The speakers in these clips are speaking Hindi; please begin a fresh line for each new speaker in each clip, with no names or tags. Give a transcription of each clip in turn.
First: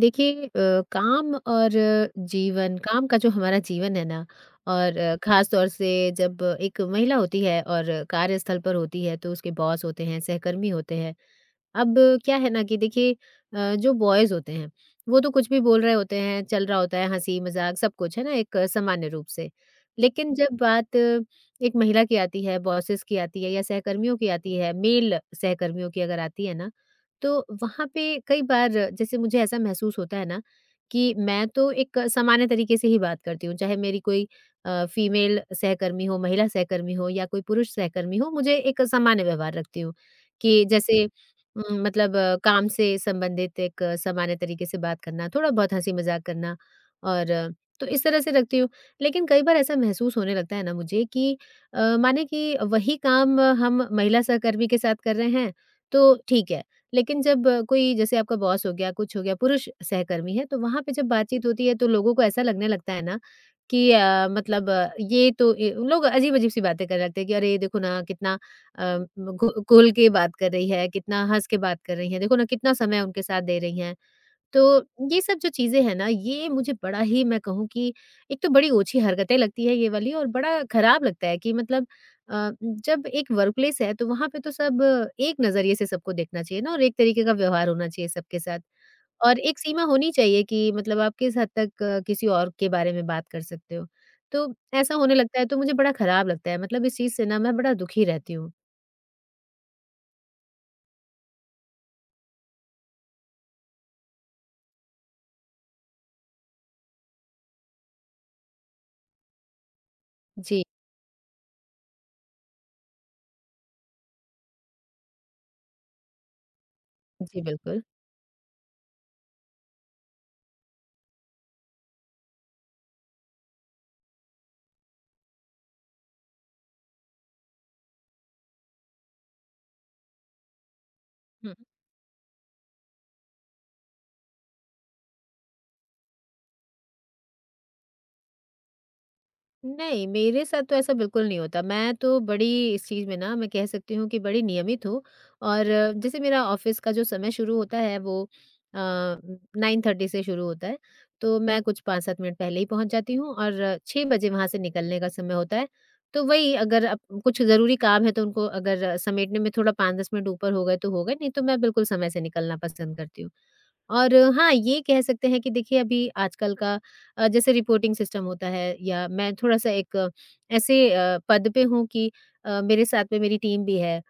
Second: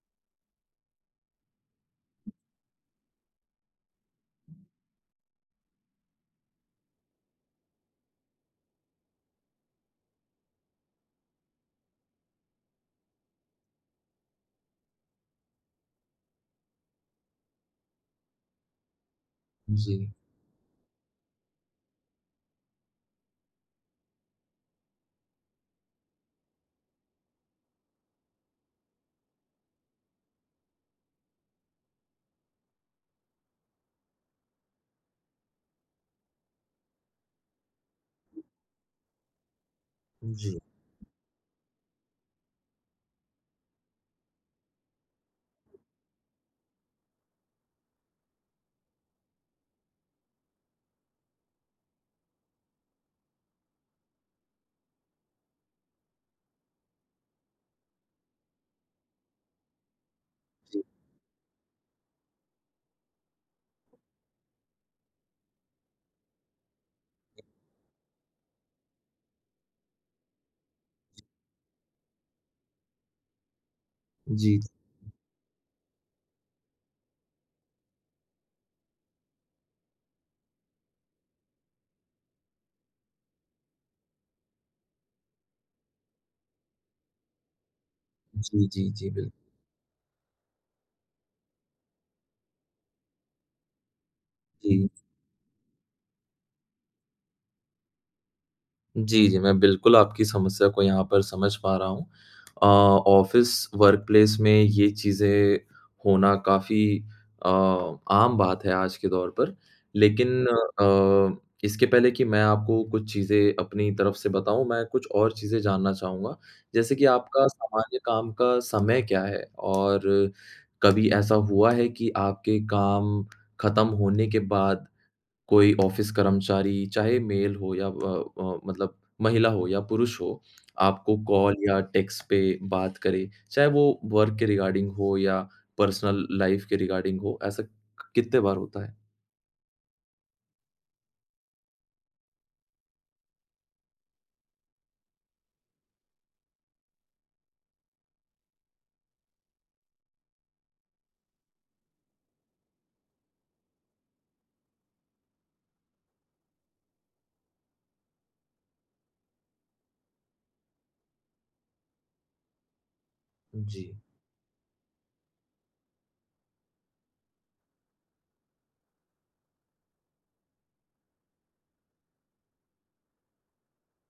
देखिए, काम और जीवन काम का जो हमारा जीवन है ना। और खास तौर से जब एक महिला होती है और कार्यस्थल पर होती है, तो उसके बॉस होते हैं, सहकर्मी होते हैं। अब क्या है ना कि देखिए, जो बॉयज होते हैं वो तो कुछ भी बोल रहे होते हैं, चल रहा होता है, हंसी मजाक सब कुछ है ना, एक सामान्य रूप से।
जी,
लेकिन जब बात एक महिला की आती है, बॉसेस की आती है या सहकर्मियों की आती है, मेल सहकर्मियों की अगर आती है ना, तो वहाँ पे कई बार जैसे मुझे ऐसा महसूस होता है ना कि मैं तो एक सामान्य तरीके से ही बात करती हूँ, चाहे मेरी कोई फीमेल सहकर्मी हो, महिला सहकर्मी हो या कोई पुरुष सहकर्मी हो, मुझे एक सामान्य व्यवहार रखती हूँ।
जी,
कि जैसे मतलब काम से संबंधित एक सामान्य तरीके से बात करना, थोड़ा बहुत हँसी-मज़ाक करना और तो इस तरह से रखती हूँ। लेकिन कई बार ऐसा महसूस होने लगता है ना मुझे कि माने कि वही काम हम महिला सहकर्मी के साथ कर रहे हैं, तो ठीक है। लेकिन जब कोई जैसे आपका बॉस हो गया, कुछ हो गया, पुरुष सहकर्मी है, तो वहाँ पे जब बातचीत होती है तो लोगों को ऐसा लगने लगता है ना कि मतलब ये तो ए लोग अजीब-अजीब सी बातें करने लगते हैं कि अरे, ये देखो ना कितना अ, घु घुल के बात कर रही है, कितना हँस के बात कर रही हैं, देखो ना कितना समय उनके साथ दे रही हैं। तो
जी,
ये सब जो चीज़ें हैं ना, ये मुझे बड़ा ही मैं कहूँ कि एक तो बड़ी ओछी हरकतें लगती है ये वाली और बड़ा खराब लगता है कि मतलब जब एक वर्क प्लेस है तो वहाँ पे तो सब एक नज़रिए से सबको देखना चाहिए ना और एक तरीके का व्यवहार होना चाहिए सबके साथ।
जी, जी, जी,
और
बिल्कुल,
एक सीमा होनी चाहिए कि मतलब आप किस हद तक किसी और के बारे में बात कर सकते हो। तो
जी।
ऐसा होने लगता है तो मुझे बड़ा खराब लगता है, मतलब इस चीज़ से ना मैं बड़ा दुखी रहती हूँ।
जी, जी, मैं बिल्कुल आपकी समस्या को यहाँ पर समझ पा रहा हूँ। ऑफ़िस वर्कप्लेस में ये चीज़ें होना काफ़ी अ, आम बात है आज के दौर पर। लेकिन
जी।
इसके पहले कि मैं आपको कुछ चीज़ें अपनी तरफ से बताऊँ, मैं कुछ और चीज़ें जानना चाहूँगा। जैसे कि
जी,
आपका
बिल्कुल।
सामान्य काम का समय क्या है? और कभी ऐसा हुआ है कि आपके काम खत्म होने के बाद कोई ऑफिस कर्मचारी, चाहे मेल हो या मतलब महिला हो या पुरुष हो, आपको
हुँ।
कॉल या टेक्स्ट पे बात करे, चाहे वो वर्क के रिगार्डिंग हो या पर्सनल लाइफ के रिगार्डिंग हो, ऐसा कितने बार होता है?
नहीं, मेरे साथ तो ऐसा बिल्कुल नहीं होता। मैं तो बड़ी इस चीज़ में ना मैं कह सकती हूँ कि बड़ी नियमित हूँ और जैसे मेरा ऑफ़िस का जो समय शुरू होता है वो 9:30 से शुरू होता है, तो मैं कुछ 5-7 मिनट पहले ही पहुँच जाती हूँ और 6 बजे वहाँ से निकलने का समय होता है। तो वही अगर अप कुछ ज़रूरी काम है तो उनको अगर समेटने में थोड़ा 5-10 मिनट ऊपर हो गए तो हो गए, नहीं तो मैं बिल्कुल समय से निकलना पसंद करती हूँ।
जी।
और हाँ, ये कह सकते हैं कि देखिए अभी आजकल का जैसे रिपोर्टिंग सिस्टम होता है या मैं थोड़ा-सा एक ऐसे पद पे हूँ कि मेरे साथ में मेरी टीम भी है,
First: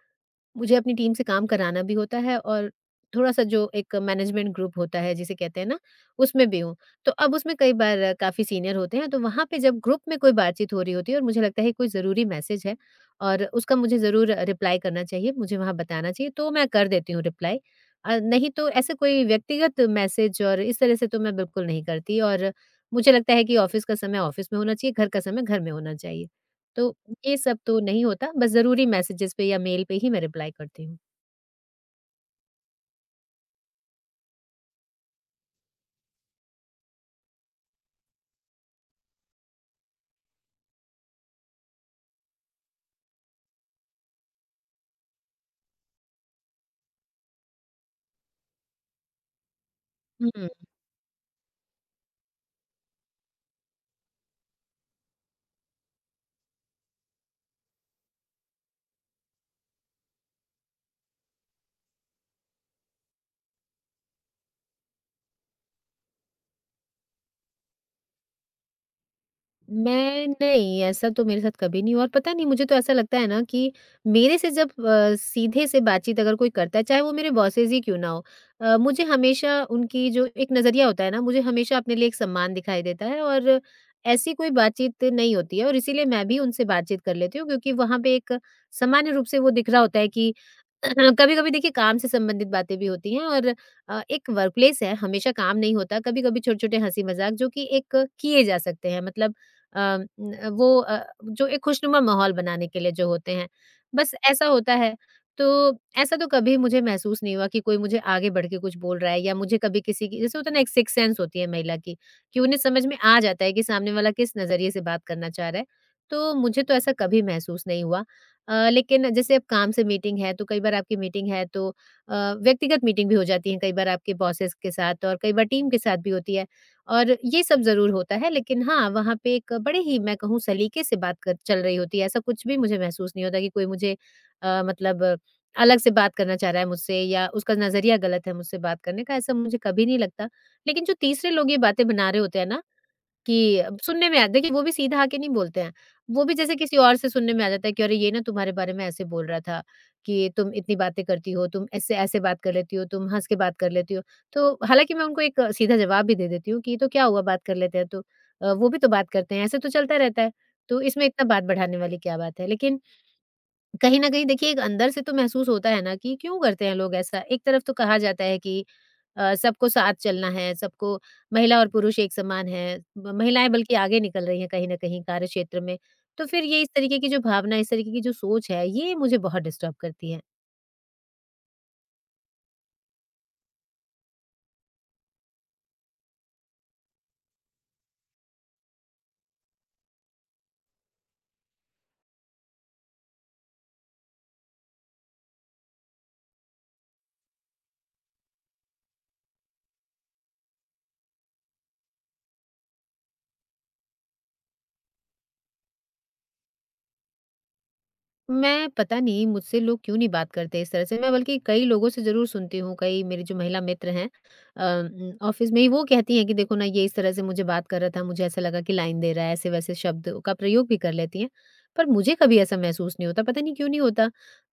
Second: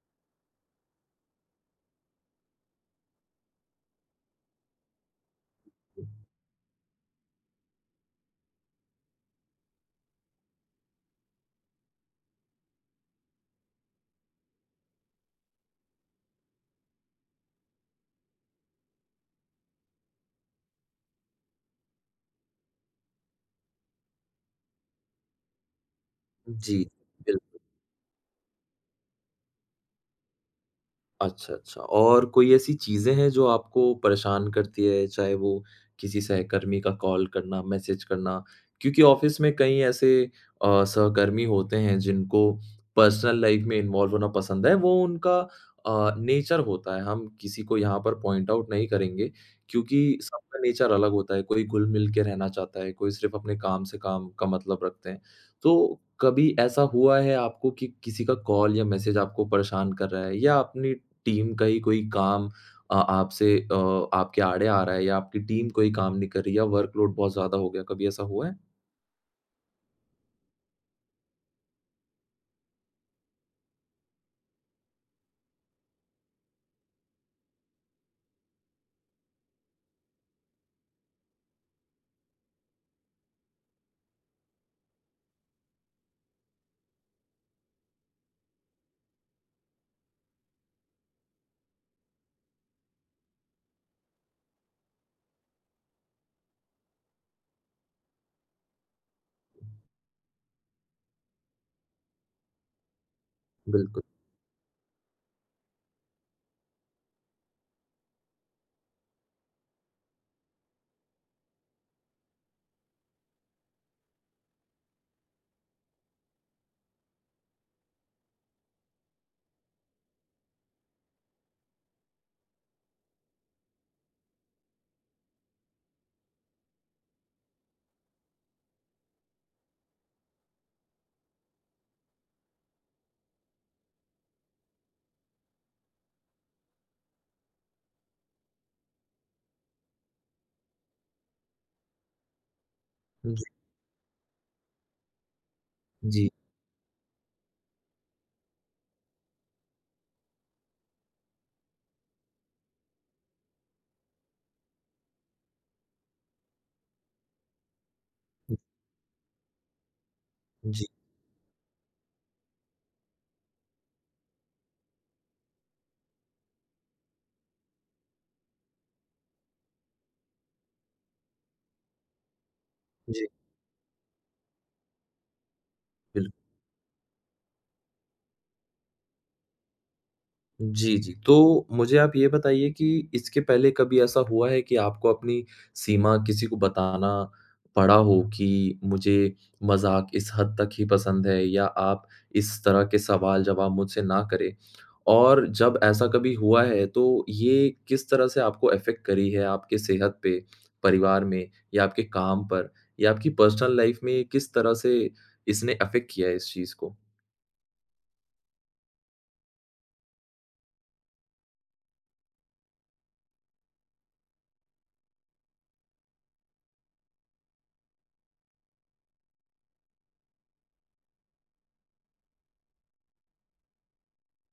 मुझे अपनी टीम से काम कराना भी होता है और थोड़ा-सा जो एक मैनेजमेंट ग्रुप होता है जिसे कहते हैं ना, उसमें भी हूँ। तो अब उसमें कई बार काफ़ी सीनियर होते हैं, तो वहाँ पे जब ग्रुप में कोई बातचीत हो रही होती है और मुझे लगता है कोई ज़रूरी मैसेज है और उसका मुझे ज़रूर रिप्लाई करना चाहिए, मुझे वहाँ बताना चाहिए, तो मैं कर देती हूँ रिप्लाई। नहीं तो ऐसे कोई व्यक्तिगत मैसेज और इस तरह से तो मैं बिल्कुल नहीं करती और मुझे लगता है कि ऑफ़िस का समय ऑफ़िस में होना चाहिए, घर का समय घर में होना चाहिए।
जी,
तो ये
बिल
सब तो नहीं होता, बस ज़रूरी मैसेजेज़ पे या मेल पे ही मैं रिप्लाई करती हूँ।
अच्छा, अच्छा। और कोई ऐसी चीज़ें हैं जो आपको परेशान करती है, चाहे वो किसी सहकर्मी का कॉल करना, मैसेज करना? क्योंकि ऑफ़िस में कई ऐसे सहकर्मी होते हैं जिनको पर्सनल लाइफ़ में इन्वॉल्व होना पसंद है, वो उनका नेचर होता है। हम किसी को यहाँ पर पॉइंट आउट नहीं करेंगे क्योंकि
हुँ।
सबका नेचर अलग होता है। कोई घुल-मिल के रहना चाहता है, कोई सिर्फ़ अपने काम से काम का मतलब रखते हैं। तो कभी ऐसा हुआ है आपको कि किसी का कॉल या मैसेज आपको परेशान कर रहा है या अपनी टीम का ही कोई काम आपसे आपके आड़े आ रहा है या आपकी टीम कोई काम नहीं कर रही या वर्कलोड बहुत ज़्यादा हो गया, कभी ऐसा हुआ है?
मैं नहीं, ऐसा तो मेरे साथ कभी नहीं हुआ और पता नहीं मुझे तो ऐसा लगता है ना कि मेरे से जब सीधे से बातचीत अगर कोई करता है, चाहे वो मेरे बॉसेज़ ही क्यों ना हो, मुझे हमेशा उनकी जो एक नज़रिया होता है ना, मुझे हमेशा अपने लिए एक सम्मान दिखाई देता है और ऐसी कोई बातचीत नहीं होती है और इसीलिए मैं भी उनसे बातचीत कर लेती हूँ क्योंकि वहाँ पे एक सामान्य रूप से वो दिख रहा होता है कि हाँ, कभी-कभी देखिए काम से संबंधित बातें भी होती हैं और एक वर्कप्लेस है, हमेशा काम नहीं होता, कभी-कभी छोटे-छोटे हँसी-मज़ाक जो कि एक किए जा सकते हैं, मतलब अ, न वो अ, जो एक खुशनुमा माहौल बनाने के लिए जो होते हैं,
बिल्कुल।
बस ऐसा होता है। तो ऐसा तो कभी मुझे महसूस नहीं हुआ कि कोई मुझे आगे बढ़ के कुछ बोल रहा है या मुझे कभी किसी की जैसे होता है ना, एक सिक्स्थ सेंस होती है महिला की, कि उन्हें समझ में आ जाता है कि सामने वाला किस नज़रिए से बात करना चाह रहा है, तो मुझे तो ऐसा कभी महसूस नहीं हुआ। लेकिन जैसे अब काम से मीटिंग है तो कई बार आपकी मीटिंग है तो व्यक्तिगत मीटिंग भी हो जाती है, कई बार आपके बॉसेस के साथ और कई बार टीम के साथ भी होती है और ये सब ज़रूर होता है, लेकिन हाँ, वहाँ पे एक बड़े ही मैं कहूँ सलीके से बात कर चल रही होती है। ऐसा कुछ भी मुझे महसूस नहीं होता कि कोई मुझे मतलब अलग से बात करना चाह रहा है मुझसे या उसका नज़रिया गलत है मुझसे बात करने का, ऐसा मुझे कभी नहीं लगता। लेकिन जो तीसरे लोग ये बातें बना रहे होते हैं ना
जी,
कि सुनने में आ देखिए वो भी सीधा आके नहीं बोलते हैं। वो
जी,
भी जैसे किसी और से सुनने में आ जाता है कि अरे ये ना तुम्हारे बारे में ऐसे बोल रहा था कि तुम इतनी बातें करती हो, तुम ऐसे ऐसे बात कर लेती हो, तुम हँस के बात कर लेती हो। तो हालाँकि मैं उनको एक सीधा जवाब भी दे देती हूँ कि ये तो क्या हुआ बात कर लेते हैं तो। वो भी तो बात करते हैं, ऐसे तो चलता रहता है। तो
जी,
इसमें इतना बात बढ़ाने वाली क्या बात है? लेकिन कहीं न कहीं देखिए एक अंदर से तो महसूस होता है ना कि क्यों करते हैं लोग ऐसा? एक तरफ तो कहा जाता है कि सबको साथ चलना है, सबको महिला और पुरुष एक समान हैं, म
जी,
महिलाएँ बल्कि आगे निकल रही हैं कहीं न कहीं कार्यक्षेत्र में। तो
बिल्कुल।
फिर ये इस तरीके की जो भावना, इस तरीके की जो सोच है, ये मुझे बहुत डिस्टर्ब करती है।
जी, जी। तो मुझे आप ये बताइए कि इसके पहले कभी ऐसा हुआ है कि आपको अपनी सीमा किसी को बताना पड़ा हो कि मुझे मज़ाक इस हद तक ही पसंद है या आप इस तरह के सवाल जवाब मुझसे ना करें? और जब ऐसा कभी हुआ है तो ये किस तरह से आपको इफ़ेक्ट करी है आपके सेहत पे, परिवार में या आपके काम पर या आपकी पर्सनल लाइफ़ में ये किस तरह से इसने इफ़ेक्ट किया है इस चीज़ को?
मैं पता नहीं मुझसे लोग क्यों नहीं बात करते इस तरह से, मैं बल्कि कई लोगों से ज़रूर सुनती हूँ, कई मेरी जो महिला मित्र हैं ऑफ़िस में ही वो कहती हैं कि देखो ना ये इस तरह से मुझे बात कर रहा था, मुझे ऐसा लगा कि लाइन दे रहा है, ऐसे-वैसे शब्द का प्रयोग भी कर लेती हैं। पर मुझे कभी ऐसा महसूस नहीं होता, पता नहीं क्यों नहीं होता?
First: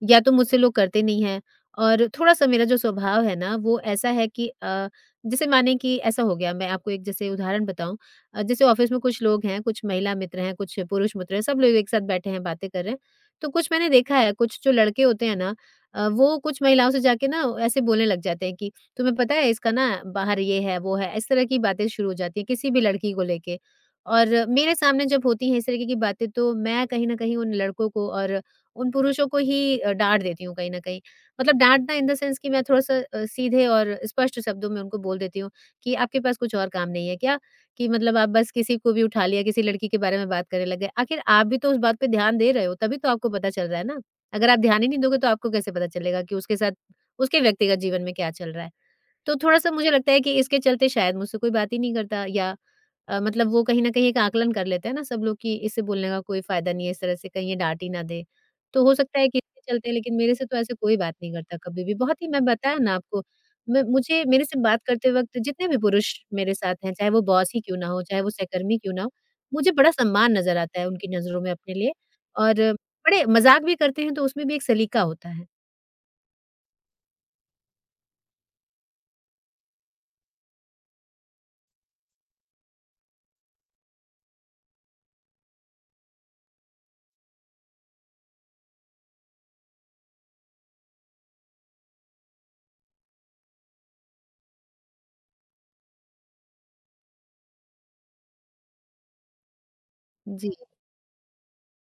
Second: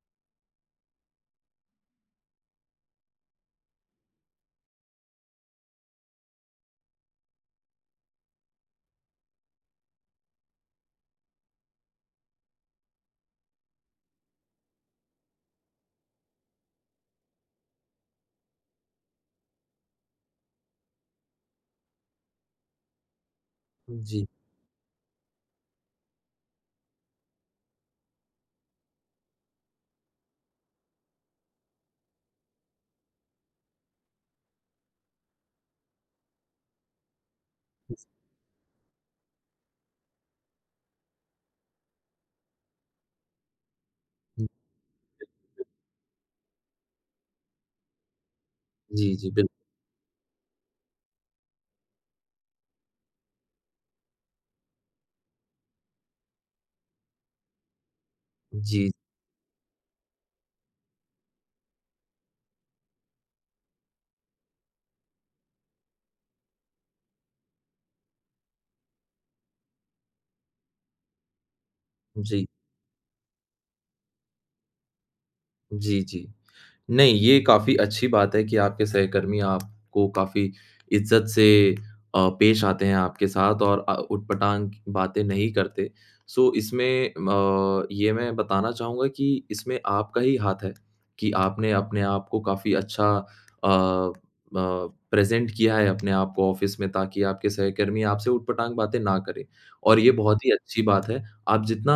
या तो मुझसे लोग करते नहीं हैं और थोड़ा-सा मेरा जो स्वभाव है ना वो ऐसा है कि जैसे माने कि ऐसा हो गया, मैं आपको एक जैसे उदाहरण बताऊँ। जैसे ऑफ़िस में कुछ लोग हैं, कुछ महिला मित्र हैं, कुछ पुरुष मित्र हैं, सब लोग एक साथ बैठे हैं, बातें कर रहे हैं। तो कुछ मैंने देखा है, कुछ जो लड़के होते हैं ना वो कुछ महिलाओं से जाके ना ऐसे बोलने लग जाते हैं कि तुम्हें पता है इसका ना बाहर ये है, वो है, इस तरह की बातें शुरू हो जाती हैं किसी भी लड़की को लेके।
जी।
और मेरे सामने जब होती हैं इस तरीके की बातें तो मैं कहीं न कहीं उन लड़कों को और उन पुरुषों को ही डाँट देती हूँ कहीं न कहीं। मतलब डाँटना इन द सेंस कि मैं थोड़ा-सा सीधे और स्पष्ट शब्दों में उनको बोल देती हूँ कि आपके पास कुछ और काम नहीं है क्या? कि मतलब आप बस किसी को भी उठा लिया, किसी लड़की के बारे में बात करने लग गए। आखिर आप भी तो उस बात पे ध्यान दे रहे हो, तभी तो आपको पता चल रहा है ना। अगर आप ध्यान ही नहीं दोगे तो आपको कैसे पता चलेगा कि उसके साथ उसके व्यक्तिगत जीवन में क्या चल रहा है?
जी, जी,
तो
बिल
थोड़ा-सा मुझे लगता है कि इसके चलते शायद मुझसे कोई बात ही नहीं करता या मतलब वो कहीं न कहीं एक आकलन कर लेते हैं ना सब लोग कि इससे बोलने का कोई फ़ायदा नहीं है, इस तरह से कहीं ये डाँट ही ना दे। तो
जी,
हो सकता है कि इसके चलते, लेकिन मेरे से तो ऐसे कोई बात नहीं करता कभी भी। बहुत ही मैं बताया ना आपको, मैं मुझे मेरे से बात करते वक़्त जितने भी पुरुष मेरे साथ हैं, चाहे वो बॉस ही क्यों ना हो, चाहे वो सहकर्मी क्यों ना हो, मुझे बड़ा सम्मान नज़र आता है उनकी नज़रों में अपने लिए
जी।
और बड़े मज़ाक भी करते हैं तो उसमें भी एक सलीका होता है।
जी, जी। नहीं, ये काफ़ी अच्छी बात है कि आपके सहकर्मी आपको काफ़ी इज़्ज़त से पेश आते हैं आपके साथ और ऊट-पटांग बातें नहीं करते। सो इसमें ये मैं बताना चाहूँगा कि इसमें आपका ही हाथ है कि आपने अपने आप को काफ़ी अच्छा अ अ, प्रेज़ेंट किया है अपने आप को ऑफ़िस में ताकि आपके सहकर्मी आपसे ऊट-पटांग बातें ना करें और ये बहुत
जी।
ही अच्छी बात है। आप जितना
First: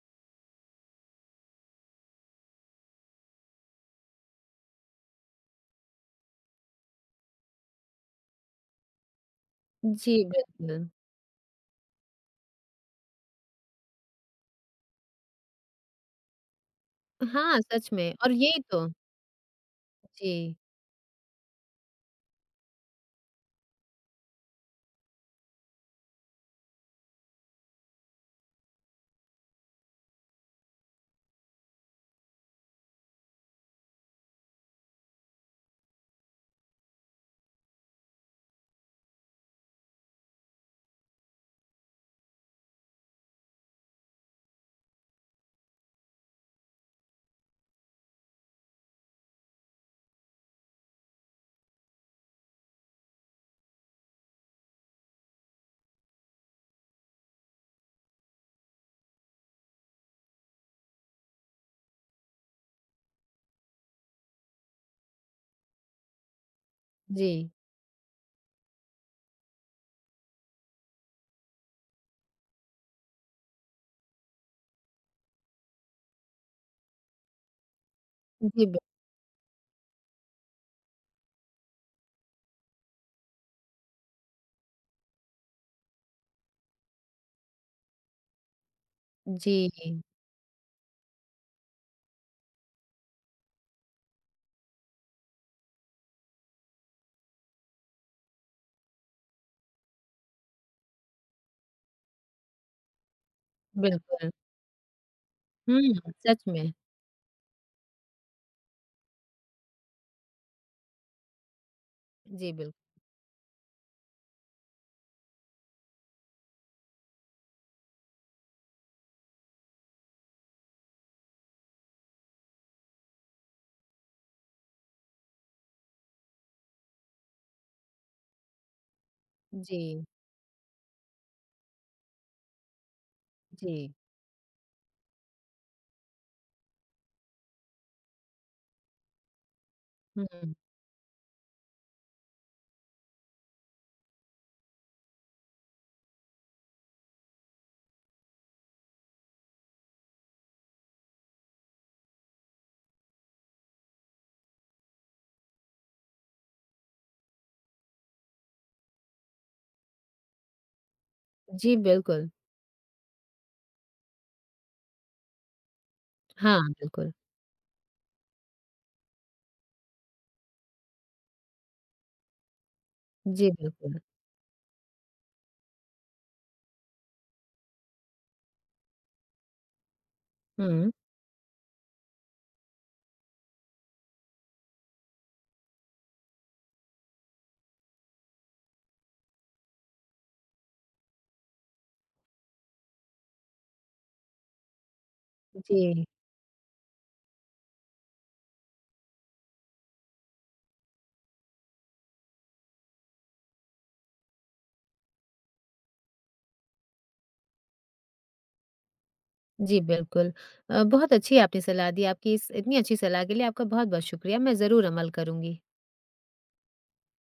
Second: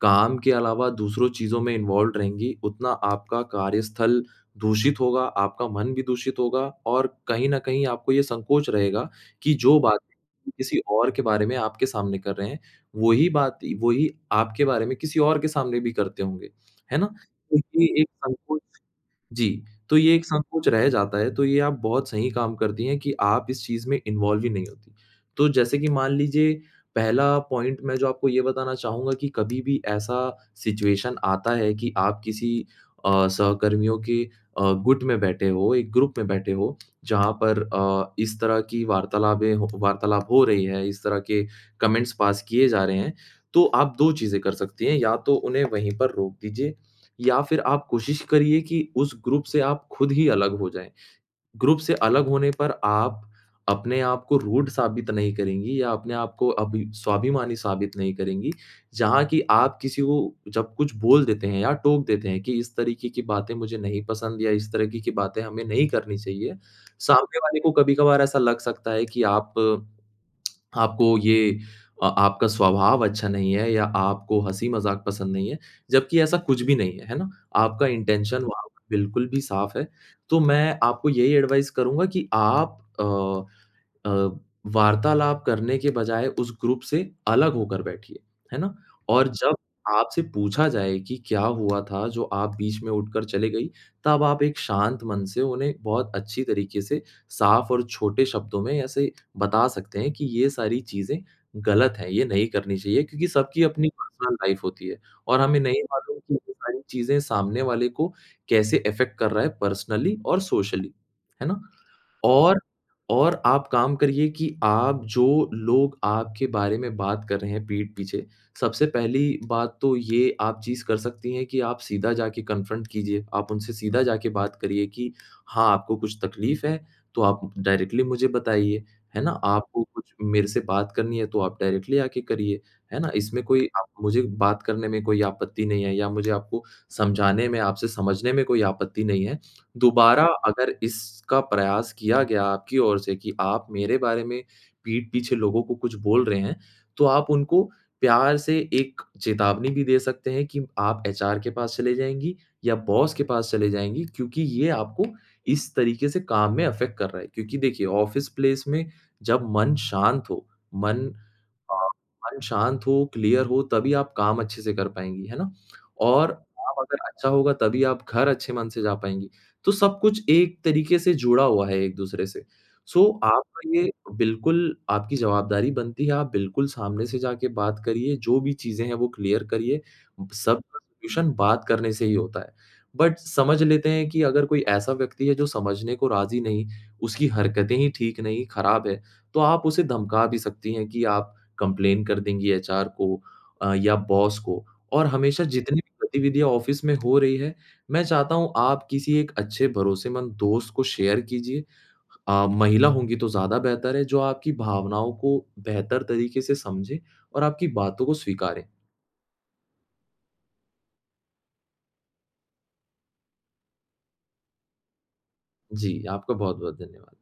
काम के अलावा दूसरों चीज़ों में इन्वॉल्व्ड रहेंगी, उतना आपका कार्यस्थल दूषित होगा, आपका मन भी दूषित होगा और कहीं न कहीं आपको ये संकोच रहेगा कि जो
जी,
बातें
बिल्कुल।
किसी और के बारे में आपके सामने कर रहे हैं, वही बात वही आपके बारे में किसी और के सामने भी करते होंगे, है ना? तो
हाँ,
ये
सच
एक
में और यही
संकोच
तो।
जी, तो ये एक
जी,
संकोच रह जाता है, तो ये आप बहुत सही काम करती हैं कि आप इस चीज़ में इन्वॉल्व ही नहीं होती। तो जैसे कि मान लीजिए, पहला पॉइंट मैं जो आपको ये बताना चाहूँगा कि कभी भी ऐसा सिचुएशन आता है कि आप किसी सहकर्मियों के गुट में बैठे हो, एक ग्रुप में बैठे हो, जहाँ पर इस तरह की वार्तालाप हो रही है, इस तरह के कमेंट्स पास किए जा रहे हैं, तो आप 2 चीज़ें कर सकती हैं, या तो उन्हें वहीं पर रोक दीजिए या फिर आप कोशिश करिए कि उस ग्रुप से आप खुद ही अलग हो जाएँ। ग्रुप से अलग होने पर आप अपने आप को रूड साबित नहीं करेंगी या अपने आप को अभी स्वाभिमानी साबित नहीं करेंगी। जहाँ कि आप किसी को जब कुछ बोल देते हैं या टोक देते हैं कि इस तरीके की बातें मुझे नहीं पसंद या इस तरह की बातें हमें नहीं करनी चाहिए, सामने
जी।
वाले को कभी-कभार ऐसा लग सकता है कि आप आपको ये अ, आपका स्वभाव अच्छा नहीं है या आपको हँसी-मज़ाक पसंद नहीं है, जबकि ऐसा कुछ भी नहीं है, है ना? आपका इंटेंशन
जी,
वहाँ
बिल
पर बिल्कुल भी साफ़ है। तो मैं आपको यही एडवाइस करूँगा कि आप अ, वार्तालाप करने के बजाय उस ग्रुप से अलग होकर बैठिए, है ना? और जब
जी,
आपसे पूछा जाए कि क्या हुआ था जो आप बीच में उठकर चले गई, तब आप एक शांत मन से उन्हें बहुत अच्छी तरीके से साफ और छोटे शब्दों में ऐसे बता सकते हैं कि ये सारी चीज़ें गलत हैं, ये नहीं करनी चाहिए, क्योंकि सबकी अपनी
बिल्कुल।
पर्सनल लाइफ़ होती है और हमें नहीं
हुँ,
मालूम कि
सच
ये
में।
सारी चीज़ें सामने वाले को कैसे अफ़ेक्ट कर रहा है पर्सनली और सोशली, है ना?
जी,
और
बिल्कुल।
और आप काम करिए कि आप जो लोग आपके बारे में बात कर रहे हैं पीठ पीछे, सबसे पहली बात तो ये आप चीज़ कर सकती हैं कि आप सीधा जाके कन्फ्रंट कीजिए। आप उनसे सीधा जाके बात करिए कि हाँ, आपको कुछ तकलीफ़ है, तो आप डायरेक्टली मुझे बताइए, है ना? आपको
जी,
कुछ मेरे से बात करनी है, तो आप डायरेक्टली आके करिए, है ना? इसमें कोई
जी।
आप मुझे बात करने में कोई आपत्ति नहीं है या मुझे आपको समझाने में, आपसे समझने में कोई आपत्ति नहीं है। दोबारा
हुँ,
अगर इसका प्रयास किया गया आपकी ओर से कि आप मेरे बारे में पीठ पीछे लोगों को कुछ बोल रहे हैं, तो आप उनको प्यार से एक चेतावनी भी दे सकते हैं कि आप एचआर के पास चले जाएँगी या बॉस के पास चले जाएँगी, क्योंकि ये आपको इस तरीके से काम में अफ़ेक्ट कर रहा है। क्योंकि देखिए, ऑफ़िस प्लेस में जब मन शांत हो, मन
जी,
हाँ,
बिल्कुल।
मन शांत हो, क्लियर हो तभी आप काम अच्छे से कर पाएँगी, है ना? और
हाँ,
काम अगर
बिल्कुल।
अच्छा होगा तभी आप घर अच्छे मन से जा पाएँगी। तो सब कुछ एक तरीके से जुड़ा हुआ है एक-दूसरे से। सो,
जी,
आपका ये
बिल्कुल।
बिल्कुल आपकी जवाबदारी बनती है, आप बिल्कुल सामने से जाके बात करिए, जो भी चीज़ें हैं वो क्लियर करिए। सबका
हुँ,
सॉल्यूशन बात करने से ही होता है। बट समझ लेते हैं कि अगर कोई ऐसा व्यक्ति है जो समझने को राज़ी नहीं, उसकी हरकतें ही ठीक नहीं, खराब है, तो आप उसे धमका भी सकती हैं कि आप कंप्लेन कर देंगी एचआर को या बॉस को। और हमेशा जितनी
जी,
भी गतिविधियाँ ऑफिस में हो रही है, मैं चाहता हूँ आप किसी एक अच्छे भरोसेमंद दोस्त को शेयर कीजिए। महिला होंगी तो ज़्यादा बेहतर है, जो आपकी भावनाओं को बेहतर तरीके से समझे और आपकी बातों को स्वीकारे।
जी, बिल्कुल। बहुत अच्छी आपने सलाह दी। आपकी इस इतनी अच्छी सलाह के लिए आपका बहुत-बहुत शुक्रिया। मैं ज़रूर अमल करूँगी।
जी, आपका बहुत-बहुत धन्यवाद।